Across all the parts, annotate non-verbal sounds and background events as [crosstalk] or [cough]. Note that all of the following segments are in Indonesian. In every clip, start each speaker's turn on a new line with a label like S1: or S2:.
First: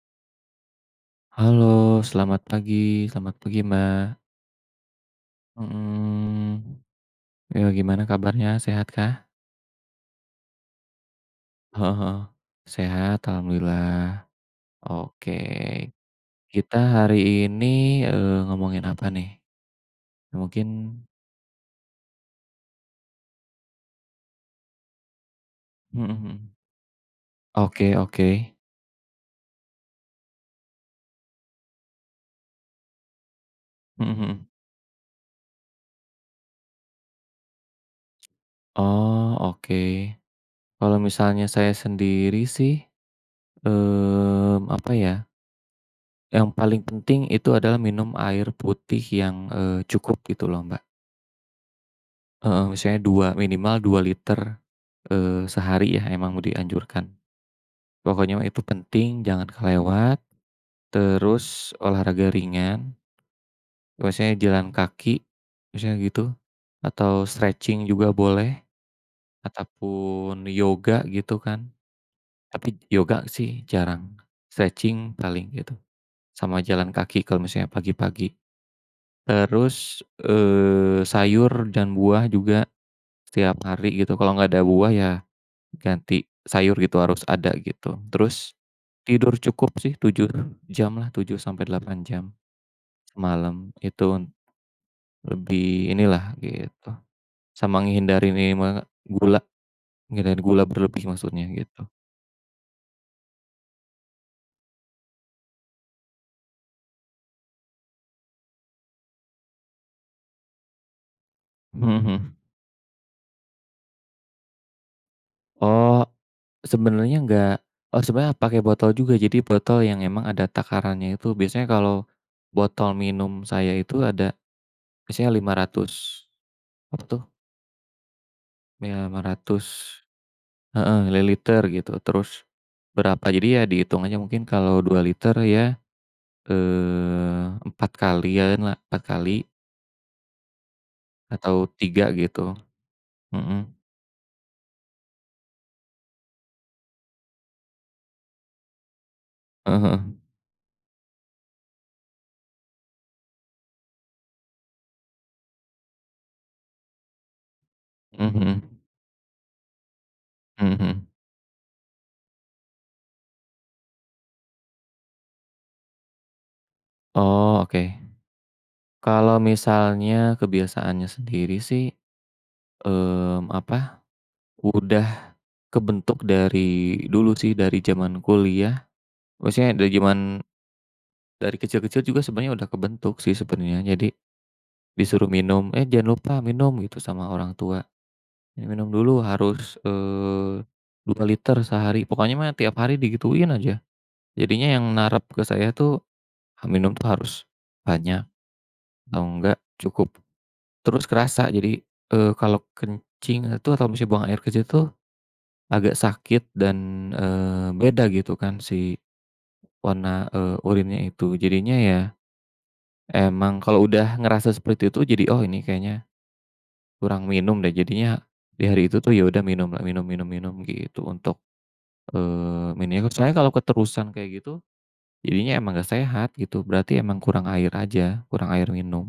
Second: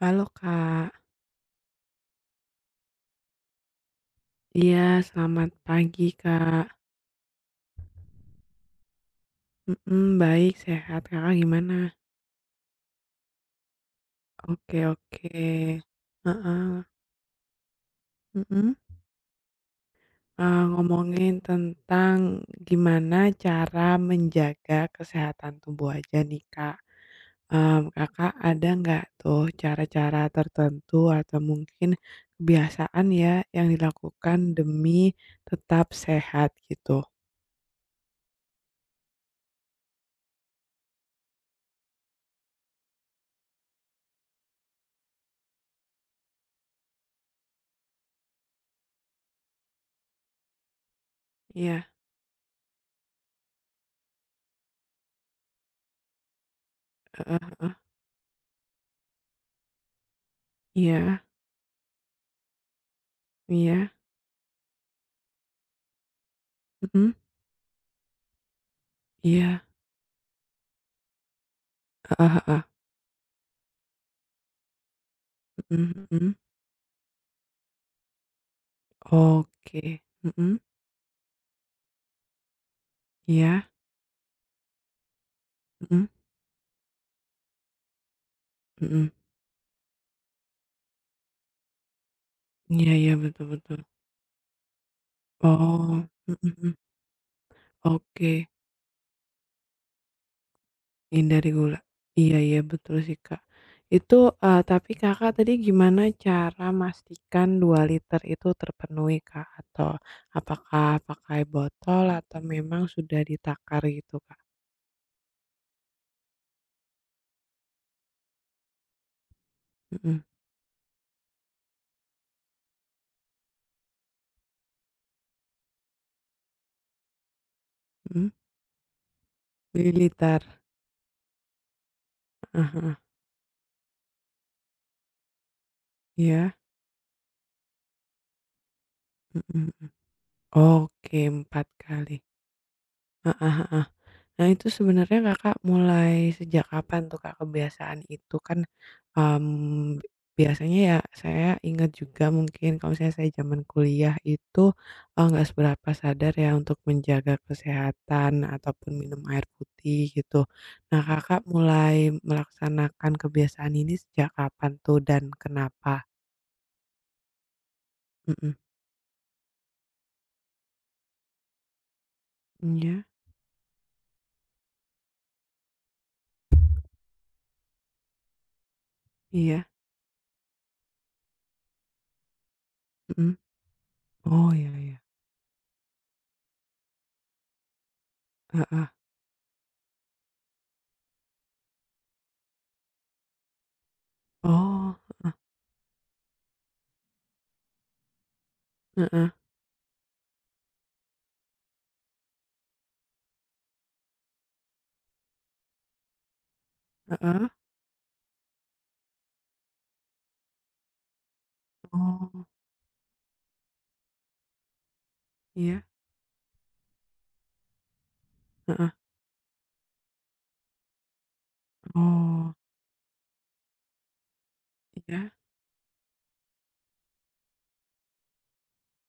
S1: Halo Kak,
S2: Halo, selamat pagi, Mbak.
S1: iya selamat pagi Kak.
S2: Mhm, ya gimana kabarnya, sehat kah?
S1: Mhm, baik sehat Kakak gimana?
S2: Heeh, [laughs] sehat alhamdulillah.
S1: Oke oke,
S2: Oke,
S1: heeh,
S2: kita hari ini,
S1: mhm,
S2: ngomongin apa nih? Mungkin. [laughs]
S1: ngomongin tentang gimana cara menjaga kesehatan tubuh
S2: Mhm
S1: aja nih
S2: mhm.
S1: Kak.
S2: Oke oke,
S1: Kakak ada nggak tuh cara-cara tertentu atau mungkin kebiasaan ya yang
S2: [laughs] mhm
S1: dilakukan
S2: mhm.
S1: demi tetap sehat gitu?
S2: Oh, oke. Kalau misalnya saya sendiri sih, apa ya, yang paling penting itu adalah minum air putih yang, cukup gitu loh, Mbak.
S1: Iya,
S2: Heeh, misalnya 2 minimal 2 liter, sehari ya emang dianjurkan.
S1: heeh heeh,
S2: Pokoknya mah itu penting, jangan kelewat,
S1: iya
S2: terus olahraga ringan,
S1: iya,
S2: biasanya jalan kaki, misalnya gitu,
S1: mhm,
S2: atau stretching juga boleh,
S1: iya.
S2: ataupun yoga gitu kan,
S1: Heeh heeh,
S2: tapi yoga sih jarang, stretching paling gitu,
S1: mhm mhm.
S2: sama jalan kaki kalau misalnya pagi-pagi.
S1: Oke,
S2: Terus,
S1: mhm,
S2: sayur dan buah juga setiap
S1: iya,
S2: hari gitu, kalau nggak ada buah ya
S1: mhm
S2: ganti sayur gitu harus ada gitu. Terus
S1: mhm.
S2: tidur cukup sih 7 jam lah 7 sampai 8 jam
S1: Iya iya, betul
S2: semalam.
S1: betul.
S2: Itu lebih
S1: Oh,
S2: inilah
S1: mhm mhm,
S2: gitu, sama ngehindari
S1: oke,
S2: ini me gula, nghindarin gula berlebih maksudnya
S1: hindari gula.
S2: gitu.
S1: Iya iya, betul sih, Kak. Itu, tapi Kakak tadi gimana cara mastikan 2 liter itu terpenuhi, Kak? Atau apakah pakai
S2: Mhm
S1: botol
S2: mhm.
S1: atau memang sudah ditakar gitu, Kak?
S2: Oh, sebenarnya nggak. Oh, sebenarnya pakai botol juga. Jadi botol yang
S1: Mhm
S2: emang ada takarannya itu biasanya kalau botol minum saya itu ada biasanya 500 apa tuh,
S1: mhm,
S2: ya 500,
S1: mililiter,
S2: heeh, nilai liter gitu, terus
S1: heeh heeh,
S2: berapa jadi ya dihitung aja mungkin kalau 2 liter ya,
S1: iya,
S2: eh 4 kalian lah, 4 kali
S1: mhm mhm. Oke,
S2: atau
S1: 4
S2: 3
S1: kali,
S2: gitu.
S1: heeh
S2: Mhm,
S1: heeh. Nah, itu sebenarnya Kakak mulai sejak kapan tuh, Kak, kebiasaan itu? Kan,
S2: heeh
S1: mmm, biasanya ya saya ingat juga mungkin kalau misalnya saya zaman kuliah itu, nggak seberapa sadar ya untuk menjaga
S2: mhm
S1: kesehatan
S2: mhm,
S1: ataupun minum air putih gitu.
S2: mhm
S1: Nah,
S2: mhm.
S1: Kakak mulai melaksanakan kebiasaan ini sejak kapan tuh dan kenapa?
S2: Oh, oke.
S1: Mhm.
S2: Kalau misalnya kebiasaannya sendiri sih,
S1: Iya
S2: apa, udah kebentuk dari dulu sih, dari zaman kuliah,
S1: iya,
S2: maksudnya dari kecil-kecil juga sebenarnya udah kebentuk
S1: mhm.
S2: sih sebenarnya. Jadi
S1: Oh, iya iya,
S2: disuruh minum, "Eh, jangan lupa minum," gitu sama orang tua. "Ya,
S1: heeh.
S2: minum dulu harus, 2 liter sehari," pokoknya mah tiap hari digituin aja. Jadinya
S1: Oh,
S2: yang narap
S1: heeh,
S2: ke saya tuh, ha minum tuh harus banyak atau
S1: heeh
S2: enggak cukup. Terus kerasa jadi, kalau kencing itu atau misalnya buang air kecil tuh agak sakit dan,
S1: heeh,
S2: beda gitu kan si warna, urinnya itu. Jadinya ya
S1: oh,
S2: emang kalau udah ngerasa seperti itu jadi, "Oh, ini
S1: iya,
S2: kayaknya kurang minum deh jadinya, di hari
S1: heeh.
S2: itu tuh ya udah minum lah, minum minum minum gitu untuk,
S1: Oh,
S2: minimal soalnya kalau keterusan kayak gitu,
S1: iya,
S2: jadinya emang gak sehat gitu, berarti emang kurang air aja, kurang air minum."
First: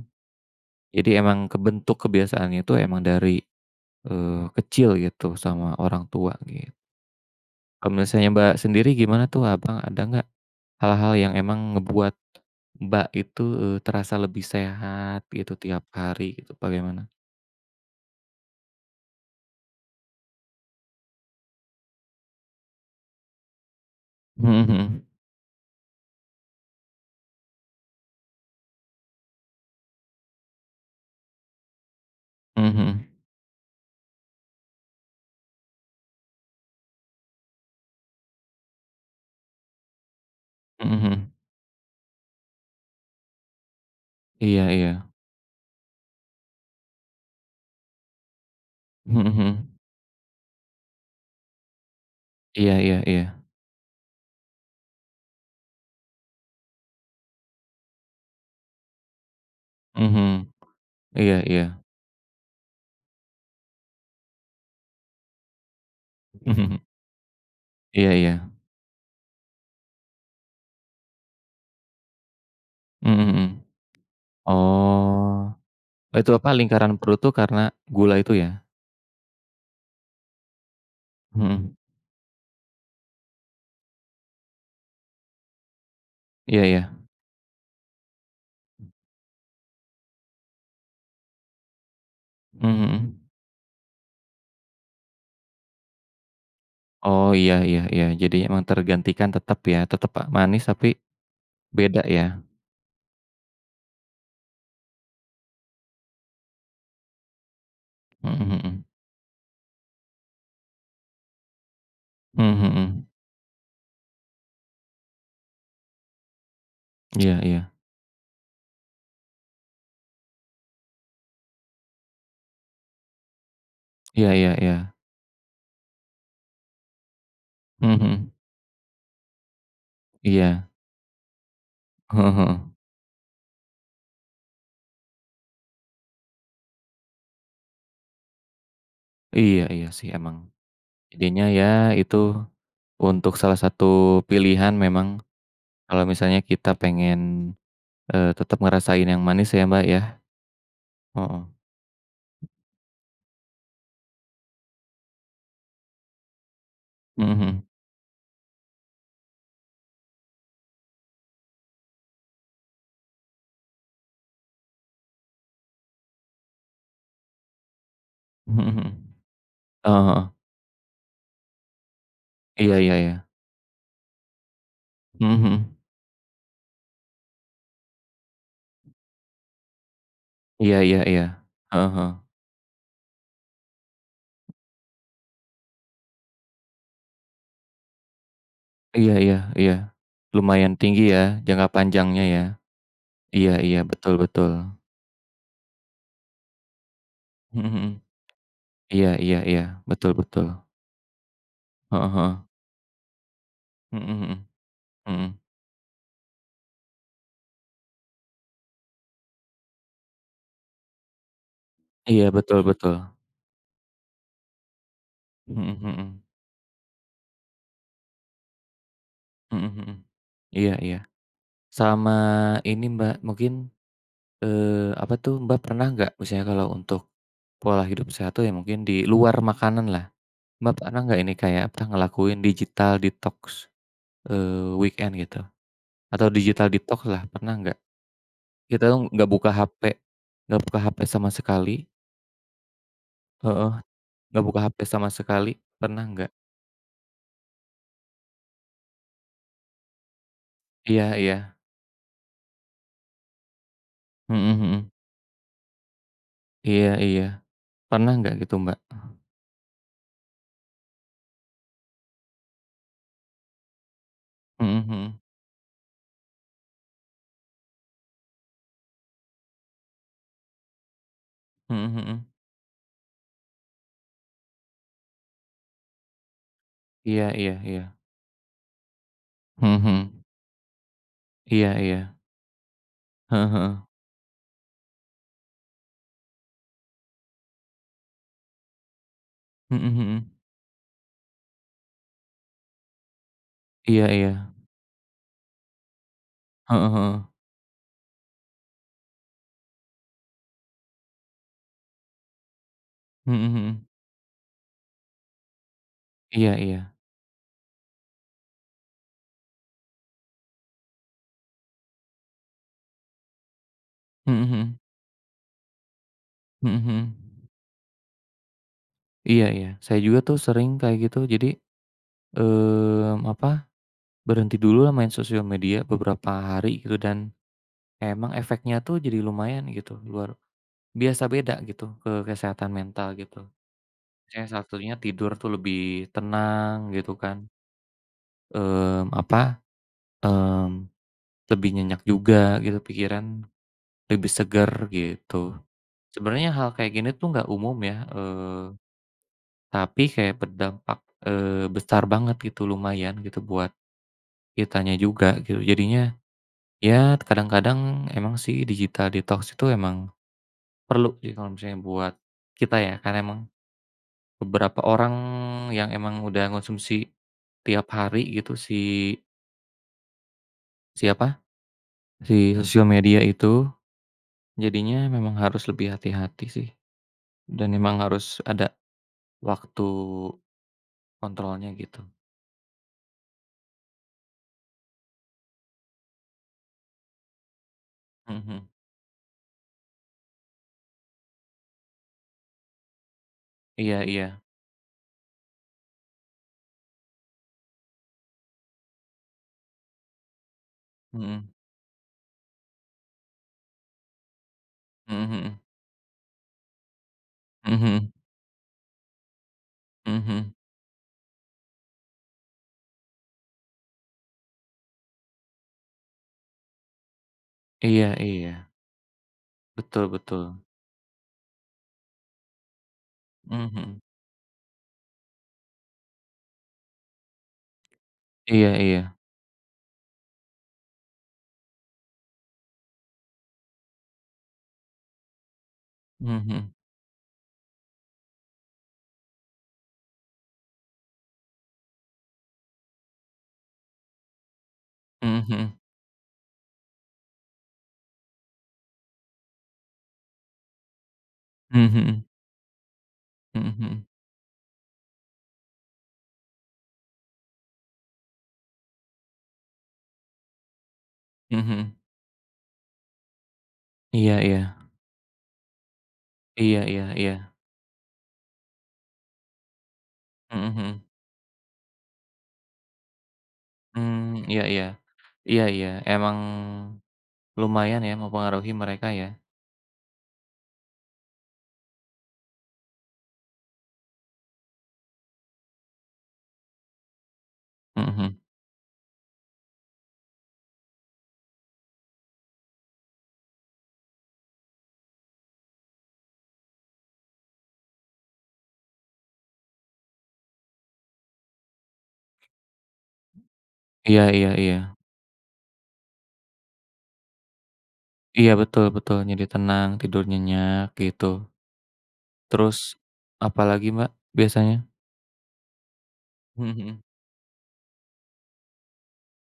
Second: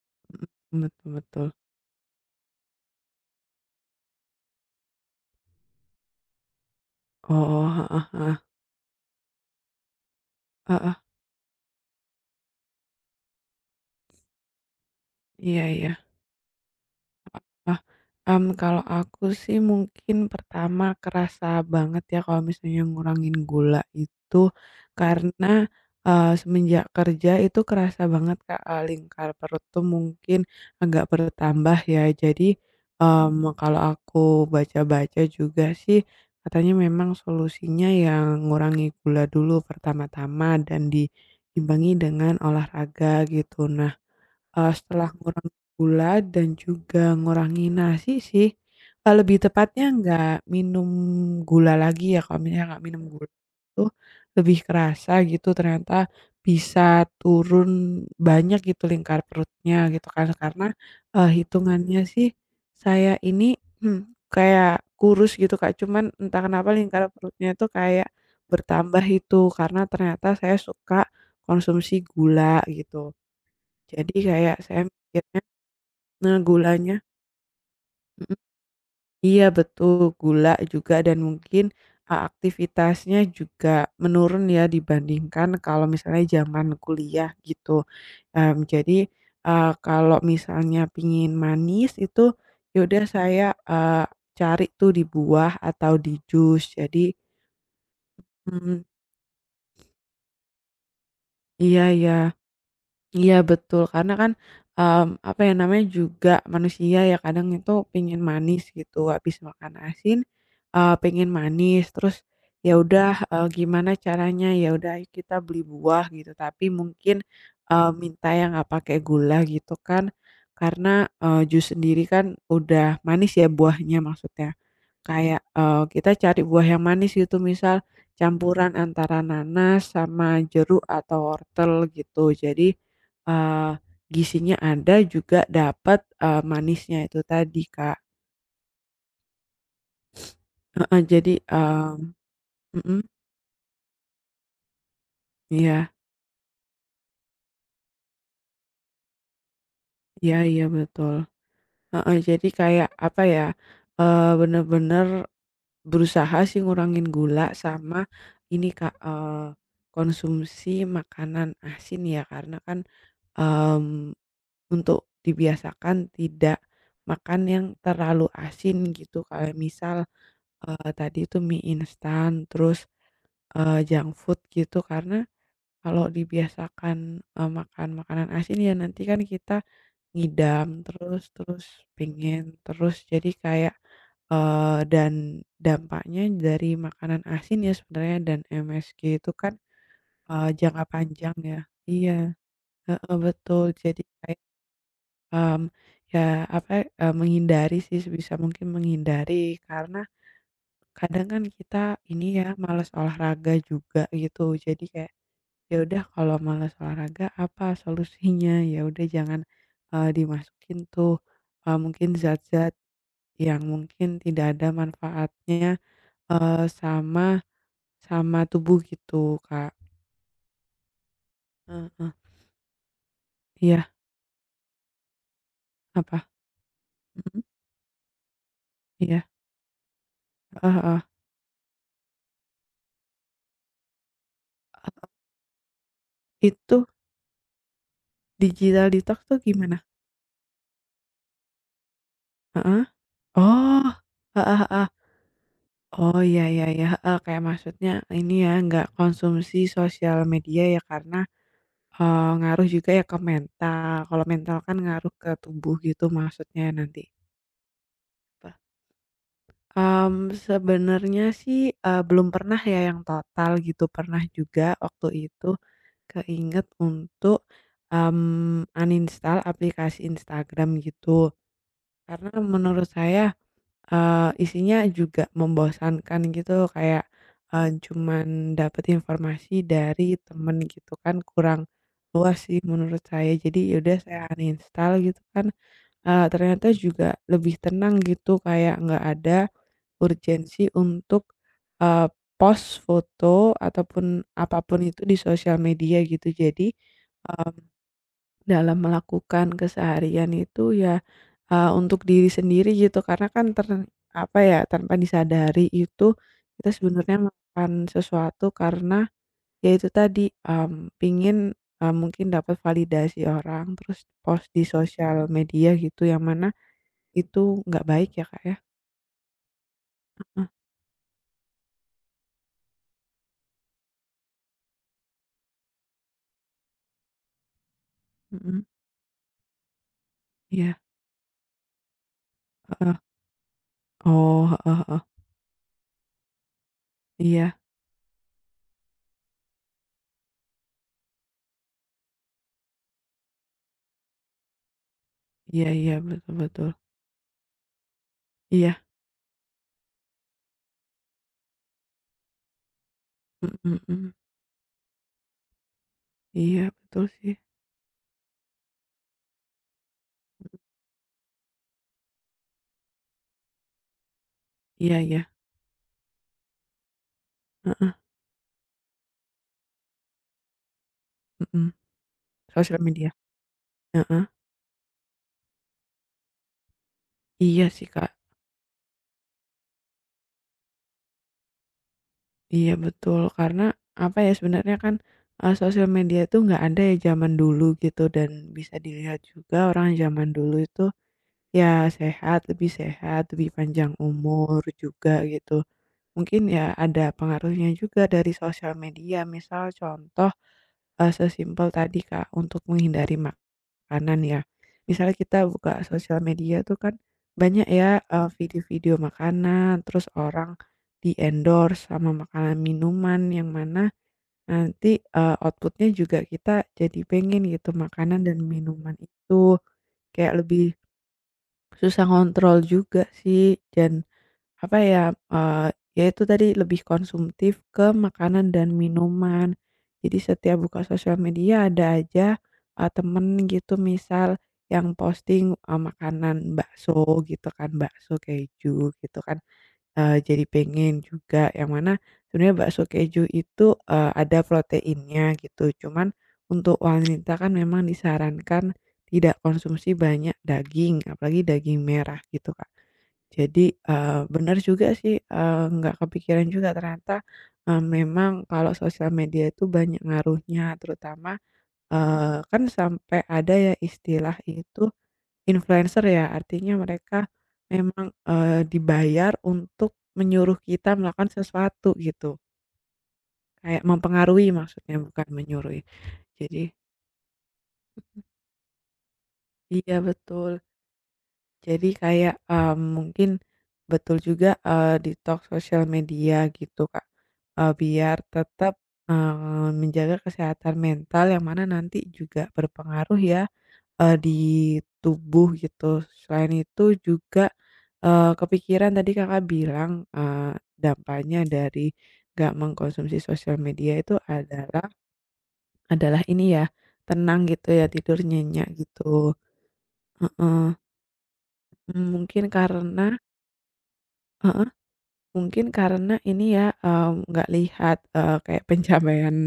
S1: mhm, betul
S2: Jadi
S1: betul.
S2: emang kebentuk kebiasaannya itu emang dari, kecil gitu sama orang tua gitu.
S1: Oh,
S2: Kalau
S1: heeh
S2: misalnya
S1: heeh,
S2: Mbak sendiri gimana tuh Abang ada nggak
S1: heeh,
S2: hal-hal yang emang ngebuat Mbak itu, terasa lebih sehat gitu
S1: iya
S2: tiap
S1: iya,
S2: hari gitu bagaimana?
S1: paham. Kalau aku sih mungkin pertama kerasa banget ya kalau misalnya ngurangin gula itu,
S2: Mhm mhm.
S1: karena, semenjak kerja itu kerasa banget Kak, lingkar perut tuh mungkin agak bertambah ya. Jadi,
S2: Mhm mhm.
S1: kalau aku baca-baca juga sih katanya memang solusinya ya ngurangi gula dulu pertama-tama dan
S2: Mhm mhm.
S1: diimbangi dengan olahraga gitu. Nah,
S2: Iya
S1: Setelah
S2: iya.
S1: ngurangi gula dan juga ngurangi nasi sih,
S2: Mhm
S1: lebih
S2: mhm.
S1: tepatnya nggak minum gula lagi ya, kalau misalnya
S2: Iya
S1: nggak
S2: iya
S1: minum
S2: iya.
S1: gula itu lebih kerasa gitu ternyata bisa turun banyak gitu lingkar perutnya gitu kan,
S2: Mhm.
S1: karena,
S2: Iya iya.
S1: hitungannya sih saya ini, kayak kurus gitu Kak, cuman entah kenapa
S2: Mhm.
S1: lingkar perutnya itu kayak
S2: Iya iya.
S1: bertambah itu, karena ternyata saya suka konsumsi gula gitu.
S2: Mhm mhm.
S1: Jadi kayak saya mikirnya,
S2: Oh. Itu
S1: nah
S2: apa,
S1: gulanya
S2: lingkaran perut tuh karena gula itu
S1: mhm,
S2: ya?
S1: iya betul, gula juga dan mungkin,
S2: Mhm.
S1: aktivitasnya juga menurun ya dibandingkan kalau misalnya
S2: Iya
S1: zaman
S2: iya.
S1: kuliah gitu. Jadi, kalau misalnya pingin manis itu
S2: Mhm
S1: ya udah
S2: mhm.
S1: saya, eee, cari tuh di buah atau di jus. Jadi
S2: Oh, iya iya iya. Jadi emang
S1: mhm,
S2: tergantikan tetap ya, tetap a manis tapi
S1: iya
S2: beda
S1: ya.
S2: ya?
S1: Iya betul, karena kan, apa ya namanya, juga manusia ya kadang itu pengen
S2: Mhm
S1: manis
S2: mhm.
S1: gitu, habis makan asin, pengen manis terus
S2: Mhm
S1: ya
S2: mhm.
S1: udah, gimana caranya, ya udah ayo kita beli buah gitu, tapi mungkin,
S2: Iya iya.
S1: minta yang nggak pakai gula gitu kan, karena, jus sendiri kan udah manis ya buahnya
S2: Iya iya
S1: maksudnya.
S2: iya.
S1: Kayak, kita cari buah yang manis gitu, misal
S2: Mhm mhm.
S1: campuran antara nanas sama
S2: Iya.
S1: jeruk atau wortel gitu,
S2: Heeh heeh.
S1: jadi Eee, gizinya ada juga dapat manisnya itu tadi, Kak.
S2: Iya iya sih emang.
S1: Heeh, jadi,
S2: Jadinya ya
S1: mmm,
S2: itu
S1: mhm,
S2: untuk salah satu pilihan memang.
S1: iya
S2: Kalau misalnya kita pengen, tetap ngerasain yang manis ya, Mbak, ya.
S1: iya iya, betul.
S2: Heeh.
S1: Heeh, jadi kayak apa ya, bener-bener berusaha sih ngurangin
S2: Mhm
S1: gula
S2: mhm.
S1: sama ini, Kak, konsumsi makanan asin ya, karena kan, mmm, untuk dibiasakan tidak makan yang terlalu
S2: Mhm
S1: asin
S2: mhm.
S1: gitu, kayak misal,
S2: Heeh heeh.
S1: tadi itu mie instan,
S2: Iya
S1: terus
S2: iya iya.
S1: Junk food gitu karena
S2: Mhm mhm.
S1: kalau dibiasakan, makan makanan asin ya nanti kan kita ngidam
S2: Iya iya
S1: terus
S2: iya.
S1: terus
S2: Heeh heeh.
S1: pengen terus jadi kayak, dan dampaknya dari makanan asin ya sebenarnya dan MSG
S2: Iya
S1: itu
S2: iya
S1: kan,
S2: iya. Lumayan
S1: jangka
S2: tinggi ya,
S1: panjang ya.
S2: jangka
S1: Iya,
S2: panjangnya ya.
S1: heeh,
S2: Iya
S1: betul
S2: iya,
S1: jadi
S2: betul
S1: kayak,
S2: betul.
S1: mmm, ya apa,
S2: Mhm
S1: menghindari
S2: mhm.
S1: sih sebisa mungkin
S2: Iya iya
S1: menghindari
S2: iya.
S1: karena
S2: Betul betul.
S1: kadang kan kita
S2: Heeh
S1: ini
S2: heeh.
S1: ya malas olahraga juga
S2: Mhm
S1: gitu
S2: mhm.
S1: jadi kayak.
S2: Mhm.
S1: Ya udah kalau malas olahraga apa solusinya? [laughs] Ya udah jangan, dimasukin tuh, mungkin
S2: Iya, betul
S1: zat-zat
S2: betul.
S1: yang mungkin tidak ada manfaatnya,
S2: Mhm mhm.
S1: sama sama tubuh gitu,
S2: Mhm
S1: Kak.
S2: mhm. Mhm. Iya iya.
S1: Heeh.
S2: Sama ini, Mbak, mungkin,
S1: Iya,
S2: apa tuh, Mbak, pernah nggak
S1: apa?
S2: misalnya kalau untuk
S1: Mhm.
S2: pola hidup sehat tuh ya mungkin di
S1: Iya,
S2: luar makanan lah, Mbak
S1: heeh
S2: pernah
S1: heeh.
S2: nggak ini kayak pernah ngelakuin digital detox, weekend gitu? Atau digital
S1: Itu
S2: detox-lah, pernah nggak? Kita
S1: digital
S2: tuh
S1: detox
S2: nggak
S1: tuh
S2: buka
S1: gimana?
S2: HP nggak buka HP sama sekali,
S1: Heeh?
S2: heeh,
S1: Oh,
S2: nggak
S1: heeh
S2: buka HP
S1: heeh.
S2: sama sekali, pernah
S1: Oh,
S2: nggak?
S1: ya ya ya, kayak maksudnya ini ya, nggak konsumsi sosial media ya
S2: Iya
S1: karena
S2: iya,
S1: Ngaruh juga ya ke mental, kalau
S2: mhm
S1: mental kan
S2: mhm,
S1: ngaruh ke tubuh gitu maksudnya
S2: iya
S1: nanti.
S2: iya. Pernah nggak
S1: Apa?
S2: gitu, Mbak?
S1: Mmm, sebenarnya sih, belum pernah ya yang total gitu, pernah juga
S2: Mhm
S1: waktu
S2: mhm,
S1: itu keinget untuk, uninstall aplikasi Instagram gitu,
S2: mhm mhm,
S1: karena menurut saya isinya juga membosankan gitu kayak,
S2: iya iya iya,
S1: cuman dapet informasi
S2: mhm
S1: dari
S2: mhm,
S1: temen gitu kan kurang
S2: iya iya,
S1: luas sih menurut saya.
S2: heeh
S1: Jadi
S2: heeh,
S1: yaudah saya uninstall gitu kan, ternyata juga lebih tenang gitu kayak nggak ada
S2: mhm mhm,
S1: urgensi untuk, eee, post foto
S2: iya
S1: ataupun
S2: iya,
S1: apapun itu di sosial media gitu. Jadi
S2: heeh heeh,
S1: dalam melakukan keseharian itu ya, untuk diri sendiri gitu karena
S2: mhm
S1: kan ter
S2: mhm,
S1: apa ya, tanpa disadari itu
S2: iya
S1: kita
S2: iya.
S1: sebenarnya melakukan sesuatu karena ya itu tadi, pingin, mungkin dapat validasi orang terus
S2: Mhm
S1: post di
S2: mhm.
S1: sosial media gitu yang mana
S2: Mhm mhm.
S1: itu nggak baik ya, Kak, ya?
S2: Iya iya, saya juga tuh
S1: Eh,
S2: sering kayak gitu. Jadi, apa, berhenti dulu lah main sosial media beberapa hari gitu dan emang
S1: mhm,
S2: efeknya tuh jadi lumayan gitu, luar
S1: iya,
S2: biasa beda gitu ke kesehatan
S1: heeh.
S2: mental gitu.
S1: Oh,
S2: Misalnya salah
S1: heeh
S2: satunya
S1: heeh.
S2: tidur tuh lebih tenang gitu kan,
S1: Iya
S2: apa, mmm, lebih nyenyak juga gitu pikiran, lebih seger gitu.
S1: iya iya, betul
S2: Sebenarnya
S1: betul.
S2: hal kayak gini tuh nggak umum ya,
S1: Iya,
S2: tapi kayak berdampak, besar banget gitu, lumayan gitu buat
S1: mhm mhm.
S2: kitanya juga gitu. Jadinya,
S1: Iya, betul
S2: ya
S1: sih.
S2: kadang-kadang emang sih digital detox itu emang perlu sih kalau misalnya buat kita ya, karena emang beberapa
S1: Iya
S2: orang
S1: iya,
S2: yang emang udah ngonsumsi tiap
S1: heeh,
S2: hari gitu si si apa,
S1: mhm.
S2: si
S1: Sosial
S2: sosial
S1: media,
S2: media itu,
S1: heeh.
S2: jadinya memang harus lebih hati-hati sih
S1: Iya
S2: dan
S1: sih,
S2: memang
S1: Kak.
S2: harus ada waktu kontrolnya gitu.
S1: Iya betul, karena apa ya, sebenarnya kan, sosial media itu nggak ada ya zaman dulu gitu dan
S2: Mhm mhm.
S1: bisa dilihat juga orang zaman dulu itu ya sehat, lebih panjang
S2: Iya iya.
S1: umur juga gitu. Mungkin ya ada pengaruhnya juga dari sosial media, misal contoh,
S2: Mhm.
S1: sesimpel tadi, Kak, untuk menghindari ma makanan ya. Misalnya
S2: Mhm
S1: kita
S2: mhm.
S1: buka sosial media tuh kan banyak
S2: Mhm
S1: ya,
S2: mhm.
S1: video-video makanan, terus orang
S2: Mhm.
S1: di-endorse sama makanan minuman yang mana nanti, output juga kita jadi pengen gitu
S2: Iya
S1: makanan dan
S2: iya.
S1: minuman itu,
S2: Betul
S1: kayak
S2: betul.
S1: lebih susah kontrol juga sih dan
S2: Mhm.
S1: apa ya, eee, ya itu tadi lebih konsumtif ke makanan dan
S2: Iya iya.
S1: minuman. Jadi setiap buka sosial media ada aja, temen gitu misal yang posting, makanan
S2: Mhm.
S1: bakso gitu kan, bakso keju gitu kan, jadi pengen juga yang mana sebenarnya bakso keju itu, ada proteinnya gitu.
S2: Mhm.
S1: Cuman untuk wanita kan memang disarankan tidak konsumsi banyak daging, apalagi daging merah
S2: Mhm.
S1: gitu, Kak. Jadi,
S2: Mhm.
S1: bener juga sih, nggak kepikiran juga ternyata, memang kalau sosial media itu banyak ngaruhnya terutama,
S2: Mhm.
S1: kan sampai ada ya istilah
S2: Iya iya.
S1: itu influencer ya artinya
S2: Iya iya
S1: mereka
S2: iya.
S1: memang, dibayar untuk menyuruh kita
S2: Mhm.
S1: melakukan sesuatu gitu, kayak mempengaruhi
S2: Mmm, iya iya.
S1: maksudnya bukan
S2: Iya
S1: menyuruh ya.
S2: iya. Emang
S1: Jadi
S2: lumayan ya mempengaruhi mereka ya.
S1: iya betul. Jadi kayak, mungkin betul juga, detox sosial media gitu, Kak, biar
S2: Mhm.
S1: tetap, menjaga kesehatan mental yang mana nanti juga berpengaruh ya, di tubuh gitu. Selain itu juga, kepikiran tadi Kakak bilang, dampaknya dari nggak mengkonsumsi sosial media itu
S2: Iya iya iya.
S1: adalah adalah ini ya, tenang gitu ya, tidur
S2: Iya
S1: nyenyak
S2: betul betul,
S1: gitu.
S2: jadi tenang, tidur
S1: Heeh,
S2: nyenyak gitu.
S1: mmm, mungkin
S2: Terus
S1: karena
S2: apalagi Mbak, biasanya?
S1: mungkin karena ini ya,
S2: Mhm.
S1: nggak lihat, kayak pencapaian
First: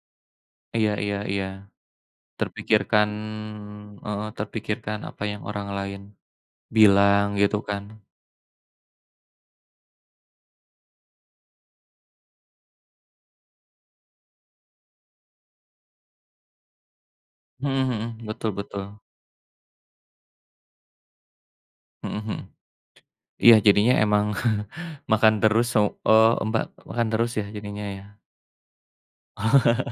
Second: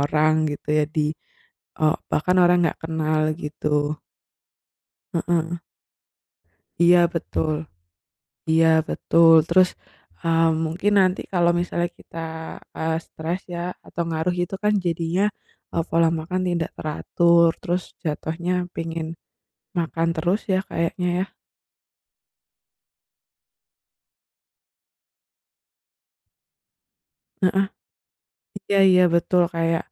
S1: orang gitu ya
S2: Iya
S1: di
S2: iya iya.
S1: bahkan orang nggak
S2: Terpikirkan
S1: kenal gitu,
S2: heeh, terpikirkan apa yang
S1: heeh.
S2: orang lain
S1: Iya
S2: bilang
S1: betul
S2: gitu kan.
S1: iya betul. Terus, mungkin nanti kalau misalnya kita, stres ya atau ngaruh itu kan jadinya, pola makan tidak teratur,
S2: Mhm
S1: terus
S2: mhm, betul
S1: jatuhnya
S2: betul.
S1: pengen makan terus ya kayaknya ya,
S2: Mhm mhm. Iya jadinya emang [laughs] makan terus. So, Mbak, makan terus ya
S1: heeh.
S2: jadinya ya?
S1: Iya iya betul
S2: [laughs]
S1: kayak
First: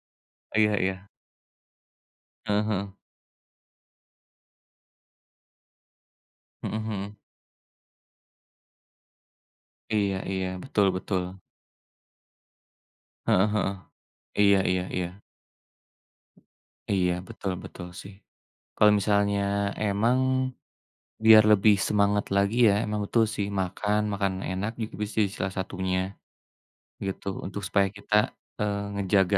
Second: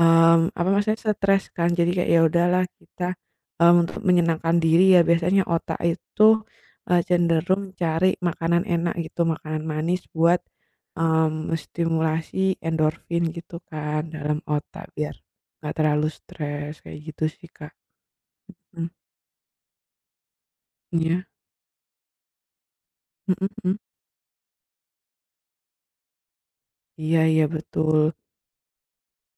S1: Apa
S2: Iya iya.
S1: maksudnya stres kan jadi kayak ya udahlah
S2: Heeh heeh.
S1: kita, untuk menyenangkan diri ya biasanya otak itu,
S2: Mhm mhm.
S1: cenderung cari makanan enak gitu makanan manis
S2: Iya
S1: buat,
S2: iya, betul betul.
S1: mmm, menstimulasi endorfin
S2: Heeh
S1: gitu
S2: heeh.
S1: kan dalam
S2: Iya iya
S1: otak
S2: iya.
S1: biar, nggak terlalu stres kayak
S2: Iya,
S1: gitu sih
S2: betul
S1: Kak,
S2: betul sih.
S1: mmm,
S2: Kalau misalnya emang
S1: iya,
S2: biar lebih semangat lagi ya, emang betul sih
S1: mhm mhm,
S2: makan enak juga bisa jadi salah satunya
S1: iya
S2: gitu,
S1: iya
S2: untuk supaya
S1: betul
S2: kita, ngejaga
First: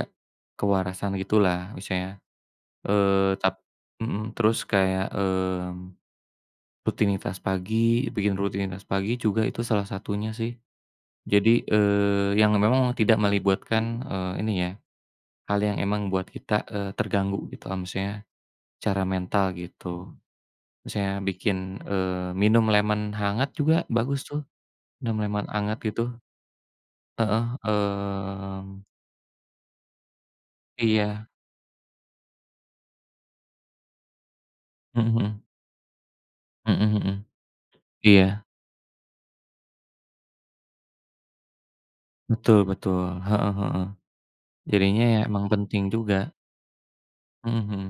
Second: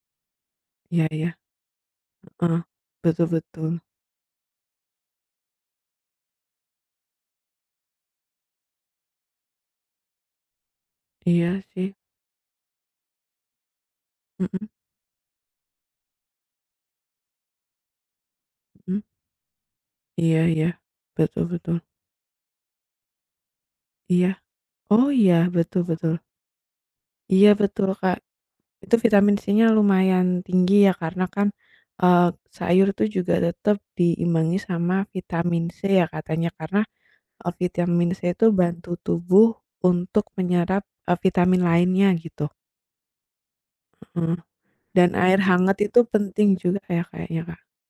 S1: iya
S2: kewarasan
S1: iya,
S2: gitulah misalnya.
S1: heeh, betul
S2: Eee, tap
S1: betul
S2: mhm, terus kayak, rutinitas pagi, bikin rutinitas pagi juga itu salah satunya sih.
S1: iya
S2: Jadi,
S1: sih,
S2: yang memang tidak melibatkan, ini
S1: mhm
S2: ya, hal yang emang buat kita, terganggu gitu lah, misalnya
S1: mhm,
S2: secara mental gitu.
S1: iya iya,
S2: Misalnya
S1: betul betul
S2: bikin, minum lemon hangat juga bagus
S1: iya
S2: tuh,
S1: oh
S2: minum
S1: iya
S2: lemon hangat
S1: betul betul.
S2: gitu. Heeh,
S1: Iya betul, Kak.
S2: mmm,
S1: Itu vitamin C-nya lumayan tinggi ya karena
S2: iya,
S1: kan, eee, sayur tuh juga tetap diimbangi sama
S2: mhm
S1: vitamin C ya katanya
S2: mhm,
S1: karena,
S2: mhm mhm.
S1: vitamin C
S2: Iya,
S1: itu bantu tubuh untuk menyerap, vitamin lainnya gitu,
S2: betul betul, heeh heeh.
S1: heeh,
S2: Jadinya
S1: dan
S2: ya
S1: air
S2: emang
S1: hangat
S2: penting
S1: itu
S2: juga,
S1: penting juga ya kayaknya, Kak,
S2: mhm mhm.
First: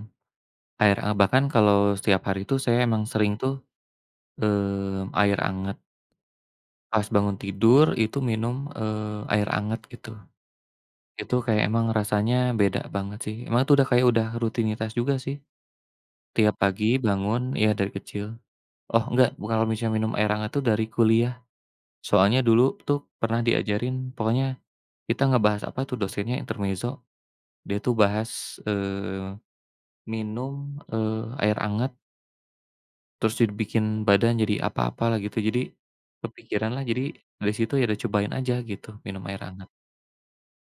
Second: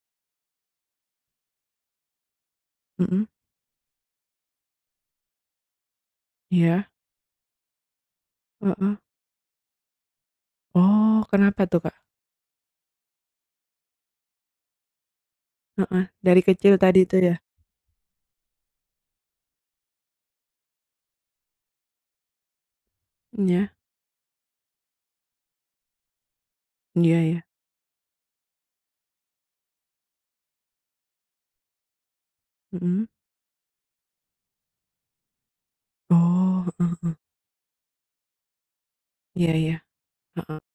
S2: Air anget, bahkan kalau setiap hari itu saya emang
S1: mhm,
S2: sering tuh, air anget.
S1: iya,
S2: Pas bangun tidur itu minum,
S1: heeh.
S2: air anget gitu.
S1: Oh
S2: Itu
S1: kenapa
S2: kayak
S1: tuh,
S2: emang
S1: Kak?
S2: rasanya beda banget sih. Emang itu udah kayak udah rutinitas juga sih.
S1: Heeh, dari
S2: Tiap
S1: kecil
S2: pagi
S1: tadi tuh ya?
S2: bangun iya dari kecil. Oh enggak, kalau misalnya minum air hangat tuh dari kuliah. Soalnya dulu tuh pernah
S1: Iya,
S2: diajarin pokoknya kita ngebahas apa tuh dosennya intermezzo,
S1: iya iya,
S2: dia tuh bahas, minum, air anget.
S1: mhm,
S2: Terus dibikin badan jadi apa-apa lah gitu, jadi
S1: oh,
S2: kepikiran lah,
S1: heeh
S2: jadi
S1: heeh,
S2: dari situ ya udah cobain aja gitu, minum air
S1: iya iya.
S2: hangat.